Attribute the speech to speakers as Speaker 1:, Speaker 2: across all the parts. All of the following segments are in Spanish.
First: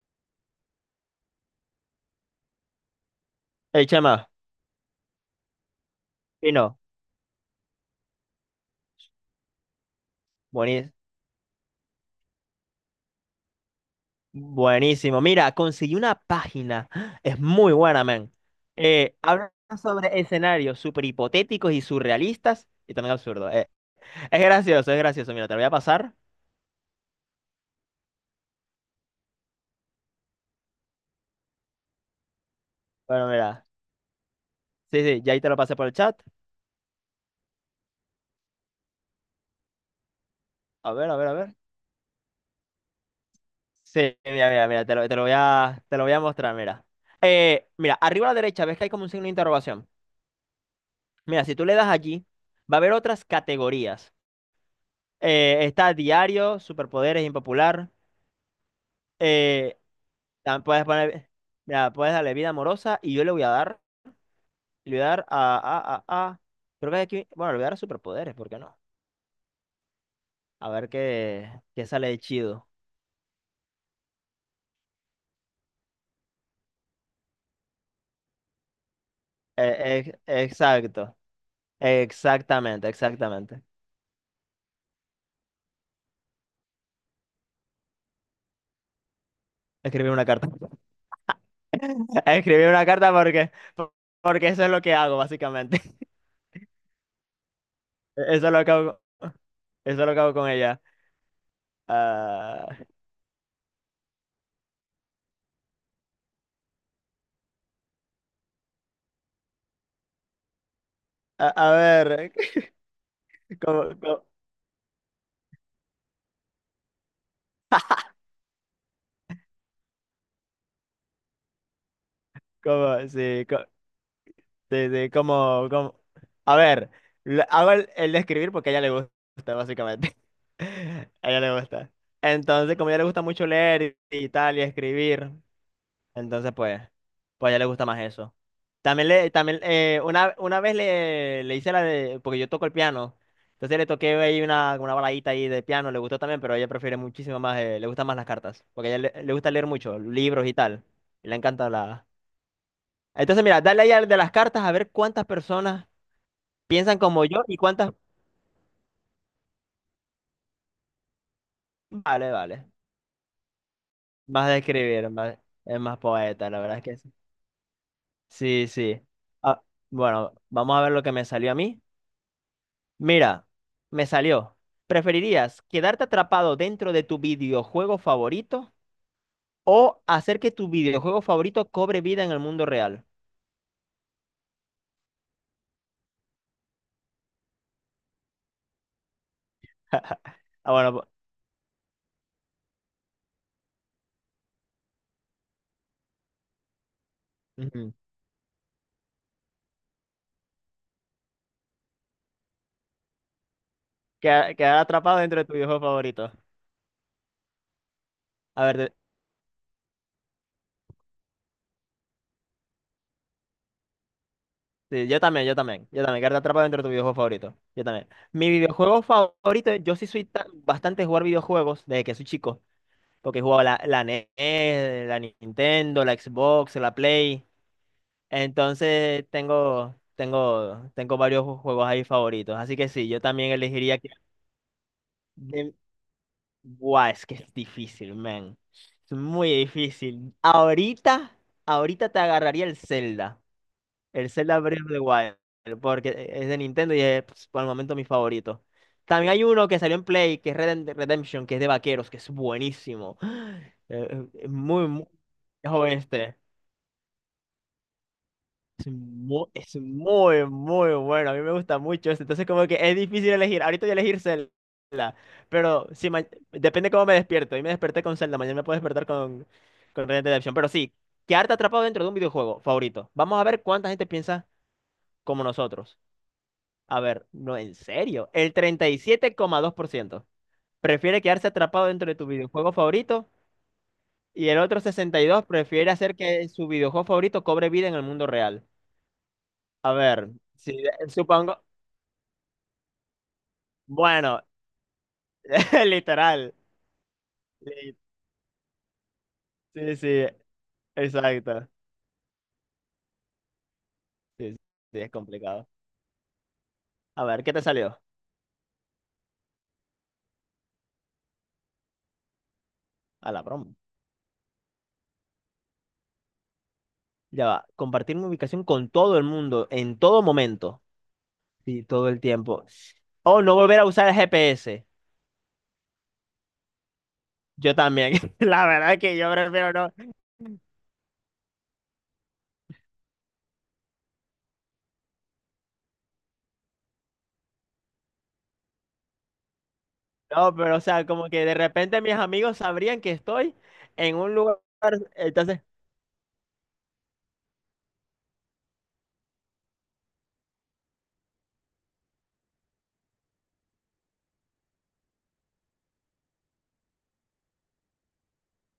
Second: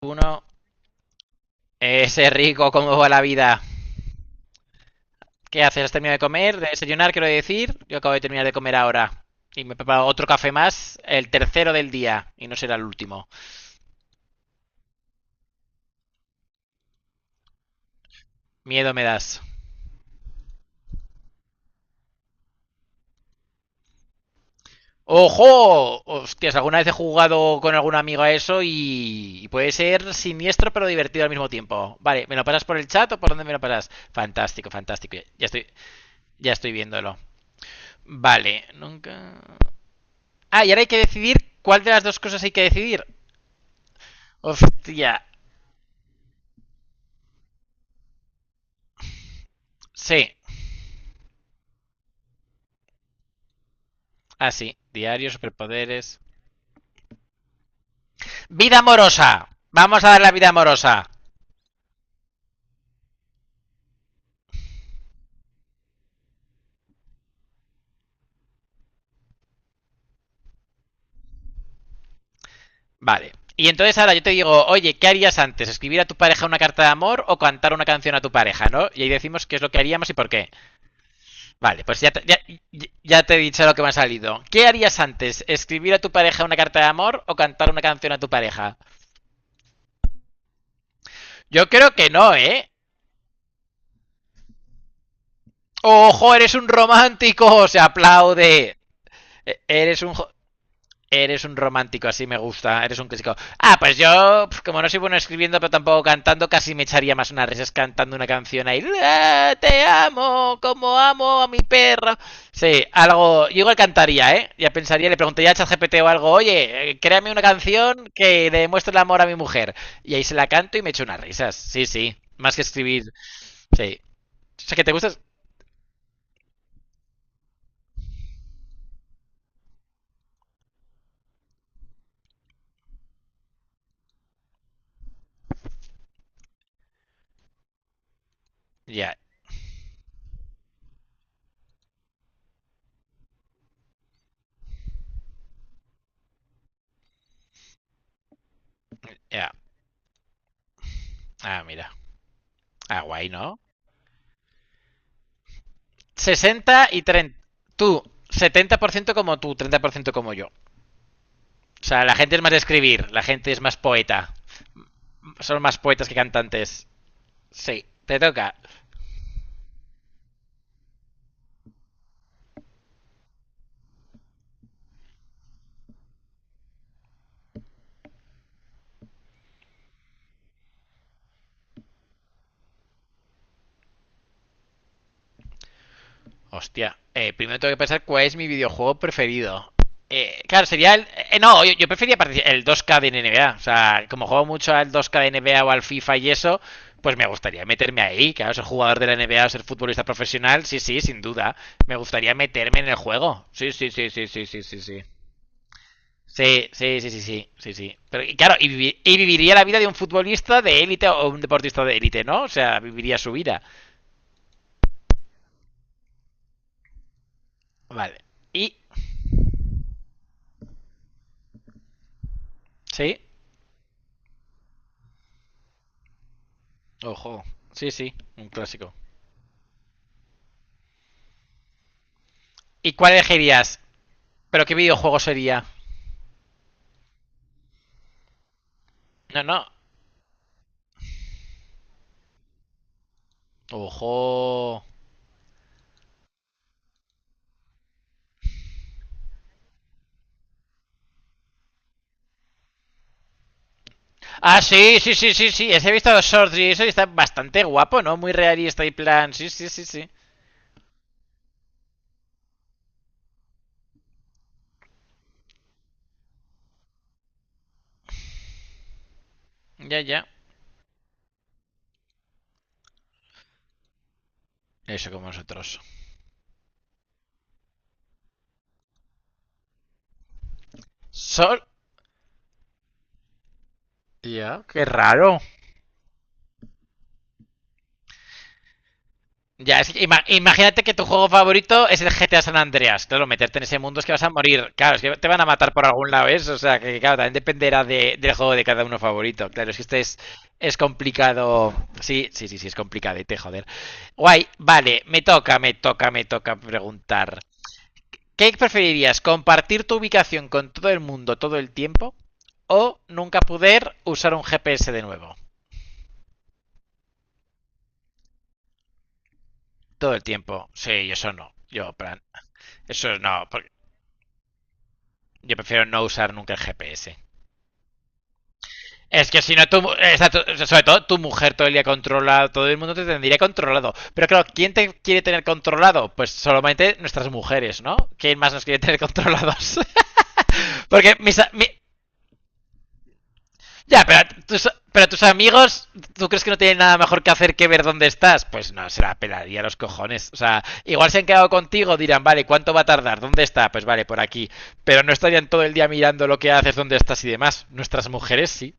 Speaker 1: Uno, ese rico, ¿cómo va la vida?
Speaker 2: Hey, chama,
Speaker 1: ¿Qué haces? ¿Has terminado de comer? ¿De
Speaker 2: Pino,
Speaker 1: desayunar, quiero decir? Yo acabo de terminar de comer ahora. Y me he preparado otro café
Speaker 2: bueni-
Speaker 1: más, el tercero del día. Y no será el último.
Speaker 2: buenísimo. Mira, conseguí una página. Es muy buena, man.
Speaker 1: Miedo me das.
Speaker 2: Habla sobre escenarios súper hipotéticos y surrealistas y también absurdos. Es gracioso, es gracioso. Mira, te lo voy a
Speaker 1: ¡Ojo!
Speaker 2: pasar.
Speaker 1: Hostias, alguna vez he jugado con algún amigo a eso y puede ser siniestro pero divertido al mismo tiempo. Vale, ¿me lo pasas por el chat o
Speaker 2: Bueno,
Speaker 1: por dónde me lo
Speaker 2: mira.
Speaker 1: pasas? Fantástico,
Speaker 2: Sí,
Speaker 1: fantástico.
Speaker 2: sí, ya ahí
Speaker 1: Ya
Speaker 2: te lo
Speaker 1: estoy,
Speaker 2: pasé por el chat.
Speaker 1: ya estoy viéndolo. Vale, nunca... Ah, y ahora hay
Speaker 2: A
Speaker 1: que
Speaker 2: ver, a ver, a
Speaker 1: decidir
Speaker 2: ver.
Speaker 1: cuál de las dos cosas hay que decidir.
Speaker 2: Sí, mira, mira, mira, te
Speaker 1: Hostia,
Speaker 2: lo voy a, te lo voy a mostrar, mira. Mira, arriba a la derecha, ves que hay como un signo de interrogación.
Speaker 1: sí,
Speaker 2: Mira, si tú le das allí, va a haber otras categorías.
Speaker 1: así. Diario,
Speaker 2: Está
Speaker 1: superpoderes.
Speaker 2: diario, superpoderes, impopular.
Speaker 1: ¡Vida amorosa!
Speaker 2: Eh,
Speaker 1: Vamos a dar la vida
Speaker 2: Puedes
Speaker 1: amorosa.
Speaker 2: poner, mira, puedes darle vida amorosa y yo le voy a dar creo que aquí, bueno, le voy a dar superpoderes, ¿por qué no? A ver qué sale de chido.
Speaker 1: Vale. Y entonces ahora yo te digo, oye, ¿qué harías antes? ¿Escribir a tu pareja una carta de amor o cantar una canción a tu pareja, no? Y ahí decimos qué es lo que haríamos y por qué.
Speaker 2: Exacto,
Speaker 1: Vale, pues ya te, ya,
Speaker 2: exactamente,
Speaker 1: ya te he
Speaker 2: exactamente.
Speaker 1: dicho lo que me ha salido. ¿Qué harías antes? ¿Escribir a tu pareja una carta de amor o cantar una canción a tu pareja?
Speaker 2: Escribir una carta.
Speaker 1: Yo creo que no,
Speaker 2: Escribir
Speaker 1: ¿eh?
Speaker 2: una carta porque eso es lo que hago, básicamente.
Speaker 1: ¡Ojo, eres un romántico! Se
Speaker 2: Eso es lo que
Speaker 1: aplaude.
Speaker 2: hago,
Speaker 1: Eres
Speaker 2: eso es
Speaker 1: un...
Speaker 2: lo que hago con ella.
Speaker 1: Eres un romántico, así me
Speaker 2: Ah,
Speaker 1: gusta. Eres un clásico. Ah, pues yo, pues, como no soy bueno escribiendo, pero tampoco cantando, casi me echaría más unas risas cantando una canción ahí. "Ah, te amo, como amo a
Speaker 2: a,
Speaker 1: mi
Speaker 2: a
Speaker 1: perro.
Speaker 2: ver,
Speaker 1: Sí, algo. Yo igual
Speaker 2: ¿cómo, cómo,
Speaker 1: cantaría, ¿eh? Ya pensaría, le preguntaría a ChatGPT o algo, oye, créame una canción que le demuestre el amor a mi mujer. Y ahí se la canto y me echo unas risas. Sí, sí. Más que escribir.
Speaker 2: sí,
Speaker 1: Sí. O sea, que
Speaker 2: sí,
Speaker 1: te
Speaker 2: sí,
Speaker 1: gustas.
Speaker 2: como... A ver, hago el de escribir porque a ella le gusta, básicamente. A ella le gusta. Entonces, como a ella le gusta mucho leer y tal, y escribir, entonces pues a ella le gusta más eso. También
Speaker 1: Ya,
Speaker 2: una vez le hice la de, porque yo toco el piano, entonces le toqué ahí una baladita ahí de piano, le gustó también, pero ella prefiere muchísimo más, le gustan más las cartas, porque a ella le gusta
Speaker 1: ya.
Speaker 2: leer mucho, libros y tal, y le
Speaker 1: Ah,
Speaker 2: encanta
Speaker 1: mira.
Speaker 2: la...
Speaker 1: Ah, guay,
Speaker 2: Entonces,
Speaker 1: ¿no?
Speaker 2: mira, dale ahí al de las cartas a ver cuántas personas
Speaker 1: Sesenta
Speaker 2: piensan
Speaker 1: y
Speaker 2: como
Speaker 1: treinta.
Speaker 2: yo y cuántas...
Speaker 1: Tú, 70% como tú, 30% como yo. O sea, la
Speaker 2: Vale,
Speaker 1: gente es más de
Speaker 2: vale.
Speaker 1: escribir, la gente es más poeta.
Speaker 2: Más de escribir, más,
Speaker 1: Son más
Speaker 2: es más
Speaker 1: poetas que
Speaker 2: poeta, la verdad es
Speaker 1: cantantes.
Speaker 2: que sí.
Speaker 1: Sí, te toca.
Speaker 2: Sí, sí. Ah, bueno, vamos a ver lo que me salió a mí. Mira, me salió. ¿Preferirías quedarte atrapado dentro de tu videojuego favorito o hacer que tu videojuego favorito cobre vida en el mundo real?
Speaker 1: Hostia, primero tengo que pensar cuál es mi videojuego preferido. Claro,
Speaker 2: Ah, bueno,
Speaker 1: sería el. No, yo prefería el 2K de NBA. O sea, como juego mucho al 2K de NBA o al FIFA y eso, pues me gustaría
Speaker 2: ujú.
Speaker 1: meterme ahí. Claro, ser jugador de la NBA o ser futbolista profesional, sí, sí, sin duda. Me gustaría meterme en el juego. Sí, sí, sí, sí, sí, sí,
Speaker 2: Quedar
Speaker 1: sí.
Speaker 2: atrapado dentro de tu videojuego favorito.
Speaker 1: Sí, sí, sí, sí, sí, sí, sí. Pero y claro,
Speaker 2: A
Speaker 1: y,
Speaker 2: ver,
Speaker 1: vivi- y viviría la vida de un futbolista de élite o un deportista de élite, ¿no? O sea, viviría su vida.
Speaker 2: sí, yo también, yo también, yo también, quedarte atrapado dentro de tu videojuego favorito, yo también.
Speaker 1: Vale.
Speaker 2: Mi
Speaker 1: Y,
Speaker 2: videojuego favorito, yo sí soy bastante de jugar videojuegos desde que soy chico,
Speaker 1: sí,
Speaker 2: porque he jugado la NES, la Nintendo, la Xbox, la
Speaker 1: ojo.
Speaker 2: Play,
Speaker 1: Sí, sí, un clásico.
Speaker 2: entonces tengo, tengo, tengo varios juegos ahí favoritos, así que
Speaker 1: ¿Y
Speaker 2: sí,
Speaker 1: cuál
Speaker 2: yo también
Speaker 1: elegirías?
Speaker 2: elegiría que...
Speaker 1: ¿Pero qué videojuego sería?
Speaker 2: de- Guau, es que es difícil, man, es
Speaker 1: No,
Speaker 2: muy
Speaker 1: no.
Speaker 2: difícil. Ahorita, ahorita te agarraría el Zelda. El Zelda Breath
Speaker 1: Ojo.
Speaker 2: of the Wild, porque es de Nintendo y es pues, por el momento mi favorito. También hay uno que salió en Play, que es Redemption, que es de vaqueros, que es buenísimo. Es
Speaker 1: Ah,
Speaker 2: muy,
Speaker 1: sí,
Speaker 2: muy
Speaker 1: sí, sí, sí, sí. Ese he
Speaker 2: joven
Speaker 1: visto los
Speaker 2: este.
Speaker 1: shorts y eso y está bastante guapo, ¿no? Muy realista
Speaker 2: Es
Speaker 1: y plan.
Speaker 2: muy,
Speaker 1: Sí, sí,
Speaker 2: es
Speaker 1: sí, sí.
Speaker 2: muy, muy bueno. A mí me gusta mucho este. Entonces, como que es difícil elegir. Ahorita voy a elegir Zelda, pero si ma- depende cómo me despierto. Hoy me desperté con Zelda, mañana me puedo despertar con,
Speaker 1: Ya,
Speaker 2: con Red
Speaker 1: ya.
Speaker 2: Dead Redemption. Pero sí, quedarte atrapado dentro de un videojuego favorito. Vamos a ver cuánta gente piensa
Speaker 1: Eso como
Speaker 2: como
Speaker 1: nosotros.
Speaker 2: nosotros. A ver, no, en serio. El 37,2% prefiere quedarse
Speaker 1: Sol.
Speaker 2: atrapado dentro de tu videojuego favorito y el
Speaker 1: Ya,
Speaker 2: otro
Speaker 1: qué raro.
Speaker 2: 62% prefiere hacer que su videojuego favorito cobre vida en el mundo real.
Speaker 1: Ya, es
Speaker 2: A
Speaker 1: que ima-
Speaker 2: ver, si,
Speaker 1: imagínate que tu juego
Speaker 2: supongo.
Speaker 1: favorito es el GTA San Andreas. Claro, meterte en ese mundo es que vas a
Speaker 2: Bueno,
Speaker 1: morir. Claro, es que te van a matar por algún lado, ¿ves?
Speaker 2: literal.
Speaker 1: O sea, que claro, también dependerá
Speaker 2: Li-
Speaker 1: del juego de cada uno favorito. Claro, es que
Speaker 2: Sí,
Speaker 1: este es,
Speaker 2: sí,
Speaker 1: es
Speaker 2: exacto.
Speaker 1: complicado. Sí, sí, sí, sí, es complicadete, joder. Guay,
Speaker 2: Sí, sí, sí,
Speaker 1: vale,
Speaker 2: es
Speaker 1: me toca,
Speaker 2: complicado.
Speaker 1: me toca, me toca
Speaker 2: A
Speaker 1: preguntar.
Speaker 2: ver, ¿qué te salió?
Speaker 1: ¿Qué preferirías? ¿Compartir tu ubicación con todo el mundo todo el tiempo? ¿O
Speaker 2: A
Speaker 1: nunca
Speaker 2: la broma.
Speaker 1: poder usar un GPS de nuevo?
Speaker 2: Ya va. Compartir mi ubicación con todo el mundo en
Speaker 1: Todo
Speaker 2: todo
Speaker 1: el tiempo.
Speaker 2: momento.
Speaker 1: Sí, eso no.
Speaker 2: Sí,
Speaker 1: Yo, en
Speaker 2: todo el
Speaker 1: plan,
Speaker 2: tiempo.
Speaker 1: eso
Speaker 2: O
Speaker 1: no.
Speaker 2: no volver a usar el GPS.
Speaker 1: Yo prefiero no usar nunca el GPS.
Speaker 2: Yo también, la verdad es que
Speaker 1: Es
Speaker 2: yo
Speaker 1: que si no,
Speaker 2: prefiero no.
Speaker 1: sobre todo tu mujer todo el día controla, todo el mundo te tendría controlado. Pero claro, ¿quién te quiere tener controlado? Pues solamente nuestras mujeres, ¿no? ¿Quién más nos quiere tener controlados?
Speaker 2: No, pero o sea,
Speaker 1: Porque
Speaker 2: como
Speaker 1: mis,
Speaker 2: que de
Speaker 1: mi,
Speaker 2: repente mis amigos sabrían que estoy
Speaker 1: ya,
Speaker 2: en
Speaker 1: pero
Speaker 2: un lugar,
Speaker 1: pero tus
Speaker 2: entonces,
Speaker 1: amigos, ¿tú crees que no tienen nada mejor que hacer que ver dónde estás? Pues no, se la pelaría a los cojones. O sea, igual se han quedado contigo, dirán, vale, ¿cuánto va a tardar? ¿Dónde está? Pues vale, por aquí. Pero no estarían todo el día mirando lo que haces, dónde estás y demás. Nuestras mujeres sí.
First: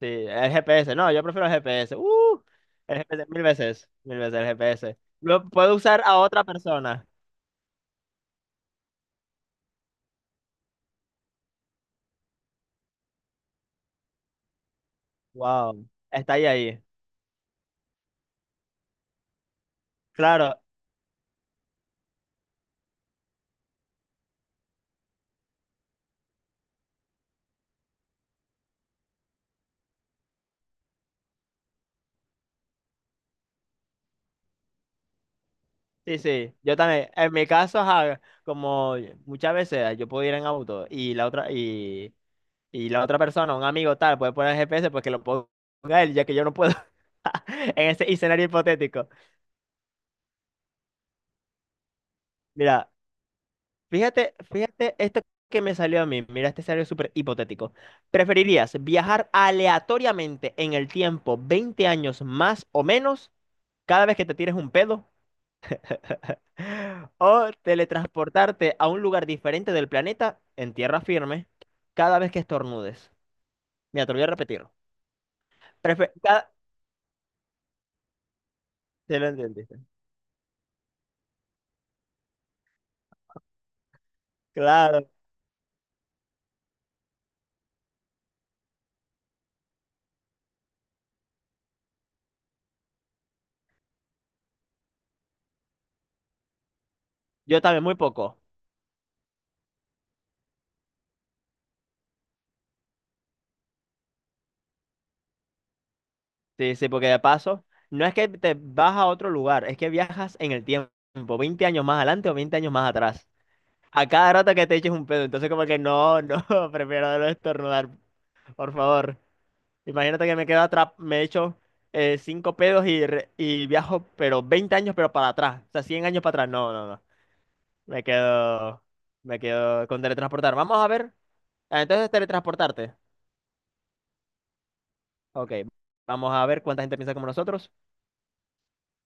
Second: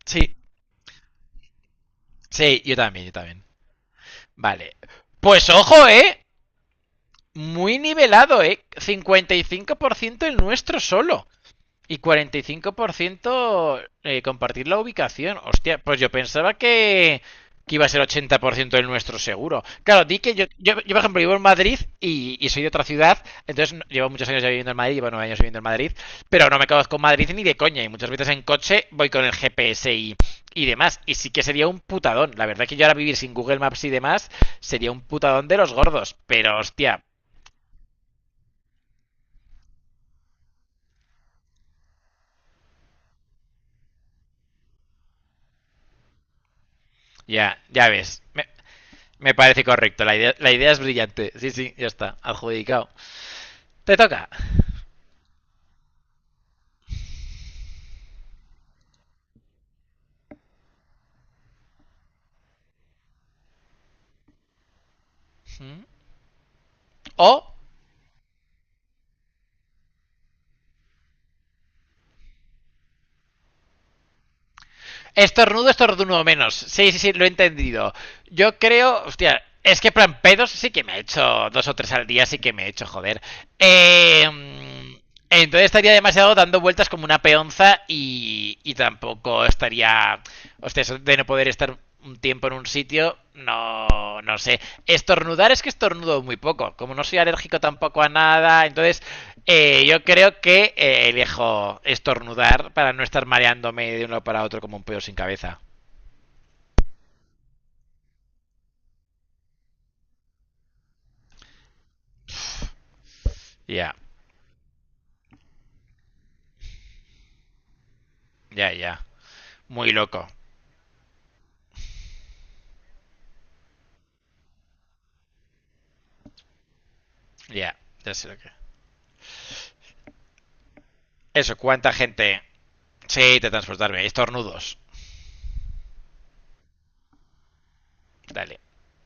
Speaker 2: sí,
Speaker 1: Sí,
Speaker 2: el GPS, no, yo prefiero el GPS.
Speaker 1: sí, yo
Speaker 2: El
Speaker 1: también, yo
Speaker 2: GPS
Speaker 1: también.
Speaker 2: mil veces el
Speaker 1: Vale.
Speaker 2: GPS. Lo
Speaker 1: Pues
Speaker 2: puedo
Speaker 1: ojo,
Speaker 2: usar a
Speaker 1: ¿eh?
Speaker 2: otra persona.
Speaker 1: Muy nivelado, ¿eh? 55% el nuestro solo. Y 45% compartir la ubicación. Hostia,
Speaker 2: Wow,
Speaker 1: pues yo
Speaker 2: está ahí
Speaker 1: pensaba
Speaker 2: ahí.
Speaker 1: que iba a ser 80% del nuestro seguro. Claro, di que yo,
Speaker 2: Claro,
Speaker 1: yo, yo, por ejemplo, vivo en Madrid y soy de otra ciudad, entonces llevo muchos años ya viviendo en Madrid, llevo 9 años viviendo en Madrid, pero no me conozco Madrid ni de coña y muchas veces en coche voy con el GPS y demás. Y sí que sería un putadón. La verdad que yo ahora vivir sin Google Maps y demás sería un putadón de los gordos,
Speaker 2: sí, sí,
Speaker 1: pero
Speaker 2: yo
Speaker 1: hostia,
Speaker 2: también. En mi caso, ajá, como muchas veces yo puedo ir en auto y la otra y la otra persona, un amigo tal, puede poner el GPS porque lo ponga él, ya que yo no puedo.
Speaker 1: ya, ya
Speaker 2: En ese
Speaker 1: ves.
Speaker 2: escenario
Speaker 1: Me-
Speaker 2: hipotético.
Speaker 1: Me parece correcto, la idea es brillante. Sí, sí, ya está, adjudicado.
Speaker 2: Mira,
Speaker 1: Te toca.
Speaker 2: fíjate, fíjate esto que me salió a mí. Mira este escenario súper hipotético. ¿Preferirías viajar aleatoriamente en el tiempo 20 años más o menos cada vez que te tires un pedo? ¿O
Speaker 1: O
Speaker 2: teletransportarte a un lugar diferente del planeta en tierra firme cada vez que estornudes? Mira, te lo voy a repetir.
Speaker 1: Estornudo,
Speaker 2: Prefe-
Speaker 1: estornudo
Speaker 2: cada-
Speaker 1: menos. Sí, sí, sí, lo he entendido. Yo creo,
Speaker 2: Te lo
Speaker 1: hostia,
Speaker 2: entendiste.
Speaker 1: es que plan pedos sí que me he hecho dos o tres al día, sí que me he hecho, joder. Eh,
Speaker 2: Claro.
Speaker 1: entonces estaría demasiado dando vueltas como una peonza y tampoco estaría, hostia, eso de no poder estar un tiempo en un sitio, no, no sé. Estornudar es que estornudo muy poco. Como no soy alérgico
Speaker 2: Yo también, muy
Speaker 1: tampoco a
Speaker 2: poco.
Speaker 1: nada, entonces yo creo que elijo estornudar para no estar mareándome de uno para otro como un pedo sin cabeza.
Speaker 2: Sí, sí, porque de paso, no es que te vas a otro lugar, es que viajas en el tiempo, 20 años más adelante o 20 años más atrás.
Speaker 1: Ya,
Speaker 2: A cada rato que te eches un pedo, entonces como que no, no, prefiero no estornudar,
Speaker 1: ya,
Speaker 2: por
Speaker 1: ya.
Speaker 2: favor.
Speaker 1: Muy loco.
Speaker 2: Imagínate que me quedo atrás, me echo cinco pedos y viajo, pero 20 años, pero para atrás, o sea, 100 años para atrás, no, no, no.
Speaker 1: Ya,
Speaker 2: Me
Speaker 1: ya sé lo que.
Speaker 2: quedo, me quedo con teletransportar. Vamos a ver,
Speaker 1: Eso,
Speaker 2: ah,
Speaker 1: ¿cuánta
Speaker 2: entonces
Speaker 1: gente?
Speaker 2: teletransportarte.
Speaker 1: Sí, te transportarme. Estornudos.
Speaker 2: Ok, vamos a ver cuánta gente piensa como nosotros.
Speaker 1: Dale.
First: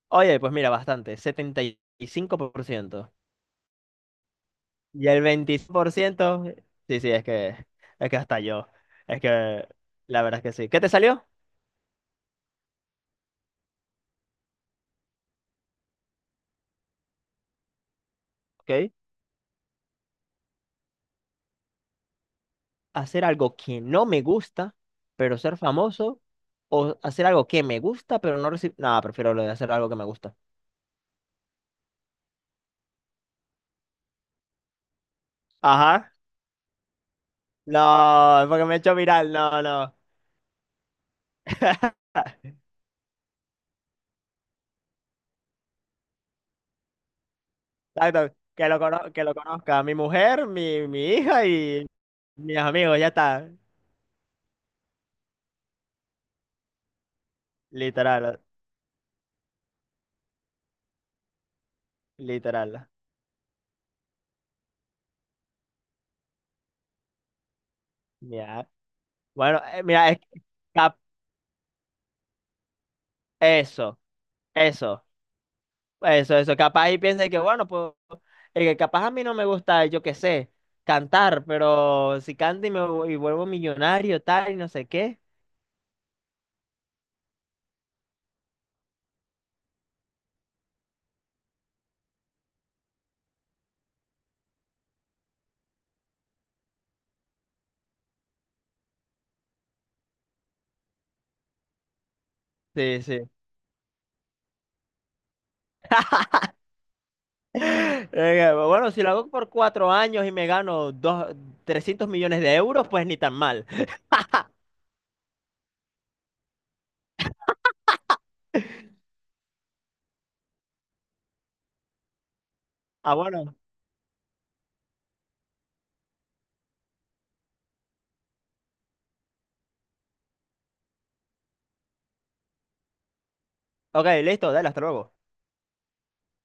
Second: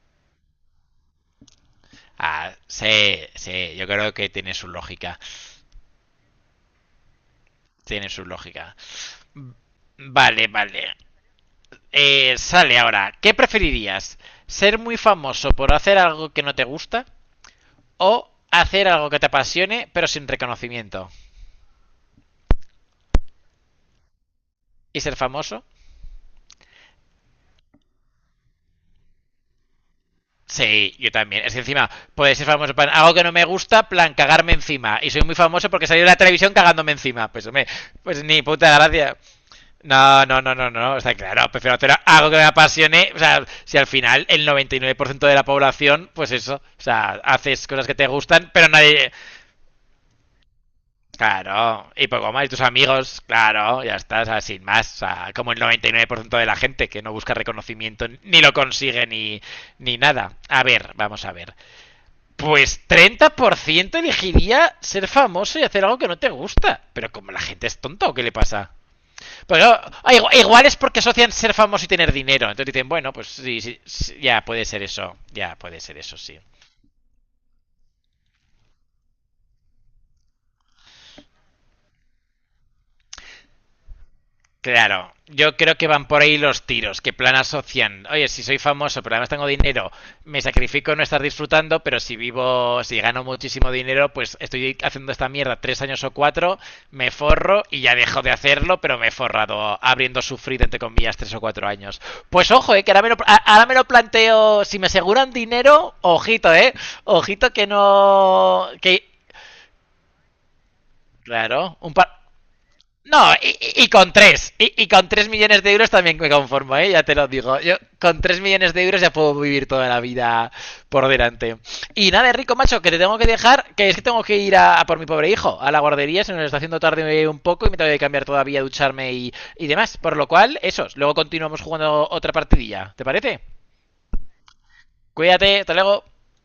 Speaker 2: Oye, pues mira, bastante, setenta Y cinco
Speaker 1: Ah,
Speaker 2: por ciento
Speaker 1: sí, sí. Yo creo que tiene su
Speaker 2: y
Speaker 1: lógica.
Speaker 2: el 25% sí, sí, es que,
Speaker 1: Tiene
Speaker 2: es que
Speaker 1: su
Speaker 2: hasta yo,
Speaker 1: lógica.
Speaker 2: es que la verdad es
Speaker 1: Vale,
Speaker 2: que sí. ¿Qué te
Speaker 1: vale.
Speaker 2: salió?
Speaker 1: Sale ahora. ¿Qué preferirías? ¿Ser muy famoso por hacer algo que no te gusta? ¿O hacer
Speaker 2: Ok.
Speaker 1: algo que te apasione pero sin reconocimiento?
Speaker 2: Hacer algo que no me gusta,
Speaker 1: ¿Y ser
Speaker 2: pero ser
Speaker 1: famoso?
Speaker 2: famoso, o hacer algo que me gusta, pero no recibir... No, prefiero lo de hacer algo que me gusta.
Speaker 1: Sí, yo también. Es que encima, puede ser famoso para algo que no me gusta, plan cagarme encima. Y soy muy famoso porque salí de
Speaker 2: Ajá.
Speaker 1: la televisión cagándome encima. Pues hombre, pues ni
Speaker 2: No, porque
Speaker 1: puta
Speaker 2: me he hecho
Speaker 1: gracia.
Speaker 2: viral, no, no.
Speaker 1: No, no, no, no, no, no. O sea, claro, prefiero hacer algo que me apasione. O sea, si al final el 99% de la población, pues eso. O sea, haces cosas que te
Speaker 2: Exacto,
Speaker 1: gustan, pero nadie,
Speaker 2: que lo conozca mi mujer, mi hija y
Speaker 1: claro, y poco más, y
Speaker 2: mis
Speaker 1: tus
Speaker 2: amigos, ya
Speaker 1: amigos,
Speaker 2: está.
Speaker 1: claro, ya estás, sin más, o sea, como el 99% de la gente que no busca reconocimiento ni
Speaker 2: Literal,
Speaker 1: lo consigue ni nada. A ver, vamos a ver. Pues
Speaker 2: literal.
Speaker 1: 30% elegiría ser famoso y hacer algo que no te gusta. Pero como la gente es tonta, ¿o qué le
Speaker 2: Ya,
Speaker 1: pasa?
Speaker 2: bueno,
Speaker 1: Pues
Speaker 2: mira, es
Speaker 1: igual,
Speaker 2: que
Speaker 1: igual es
Speaker 2: cap-
Speaker 1: porque asocian ser famoso y tener dinero. Entonces dicen, bueno, pues sí, sí,
Speaker 2: eso,
Speaker 1: sí, ya puede ser
Speaker 2: eso,
Speaker 1: eso, ya puede ser eso,
Speaker 2: eso,
Speaker 1: sí.
Speaker 2: eso. Capaz y piensa que, bueno, pues, que capaz a mí no me gusta, yo qué sé, cantar, pero si canto y vuelvo millonario, tal, y no sé
Speaker 1: Claro,
Speaker 2: qué.
Speaker 1: yo creo que van por ahí los tiros, que plan asocian, oye, si soy famoso, pero además tengo dinero, me sacrifico en no estar disfrutando, pero si vivo, si gano muchísimo dinero, pues estoy haciendo esta mierda tres años o cuatro, me forro y ya dejo de hacerlo, pero me he forrado habiendo sufrido, entre comillas, tres o cuatro años. Pues ojo, que ahora
Speaker 2: Sí,
Speaker 1: me, lo,
Speaker 2: sí.
Speaker 1: ahora me lo planteo, si me aseguran dinero, ojito, ojito que no,
Speaker 2: Bueno, si
Speaker 1: que,
Speaker 2: lo hago por 4 años y me gano dos,
Speaker 1: claro, un
Speaker 2: 300
Speaker 1: par...
Speaker 2: millones de euros, pues ni
Speaker 1: No,
Speaker 2: tan mal.
Speaker 1: y con 3 millones de euros también me conformo, ¿eh? Ya te lo digo. Yo con 3 millones de euros ya puedo vivir toda la vida por delante. Y nada, Rico, macho, que te
Speaker 2: Ah,
Speaker 1: tengo que
Speaker 2: bueno.
Speaker 1: dejar, que es que tengo que ir a por mi pobre hijo, a la guardería, se nos está haciendo tarde un poco y me tengo que cambiar todavía, ducharme y demás. Por lo cual, eso, luego continuamos jugando otra partidilla. ¿Te parece?
Speaker 2: Ok, listo, dale, hasta luego.
Speaker 1: Cuídate, hasta luego.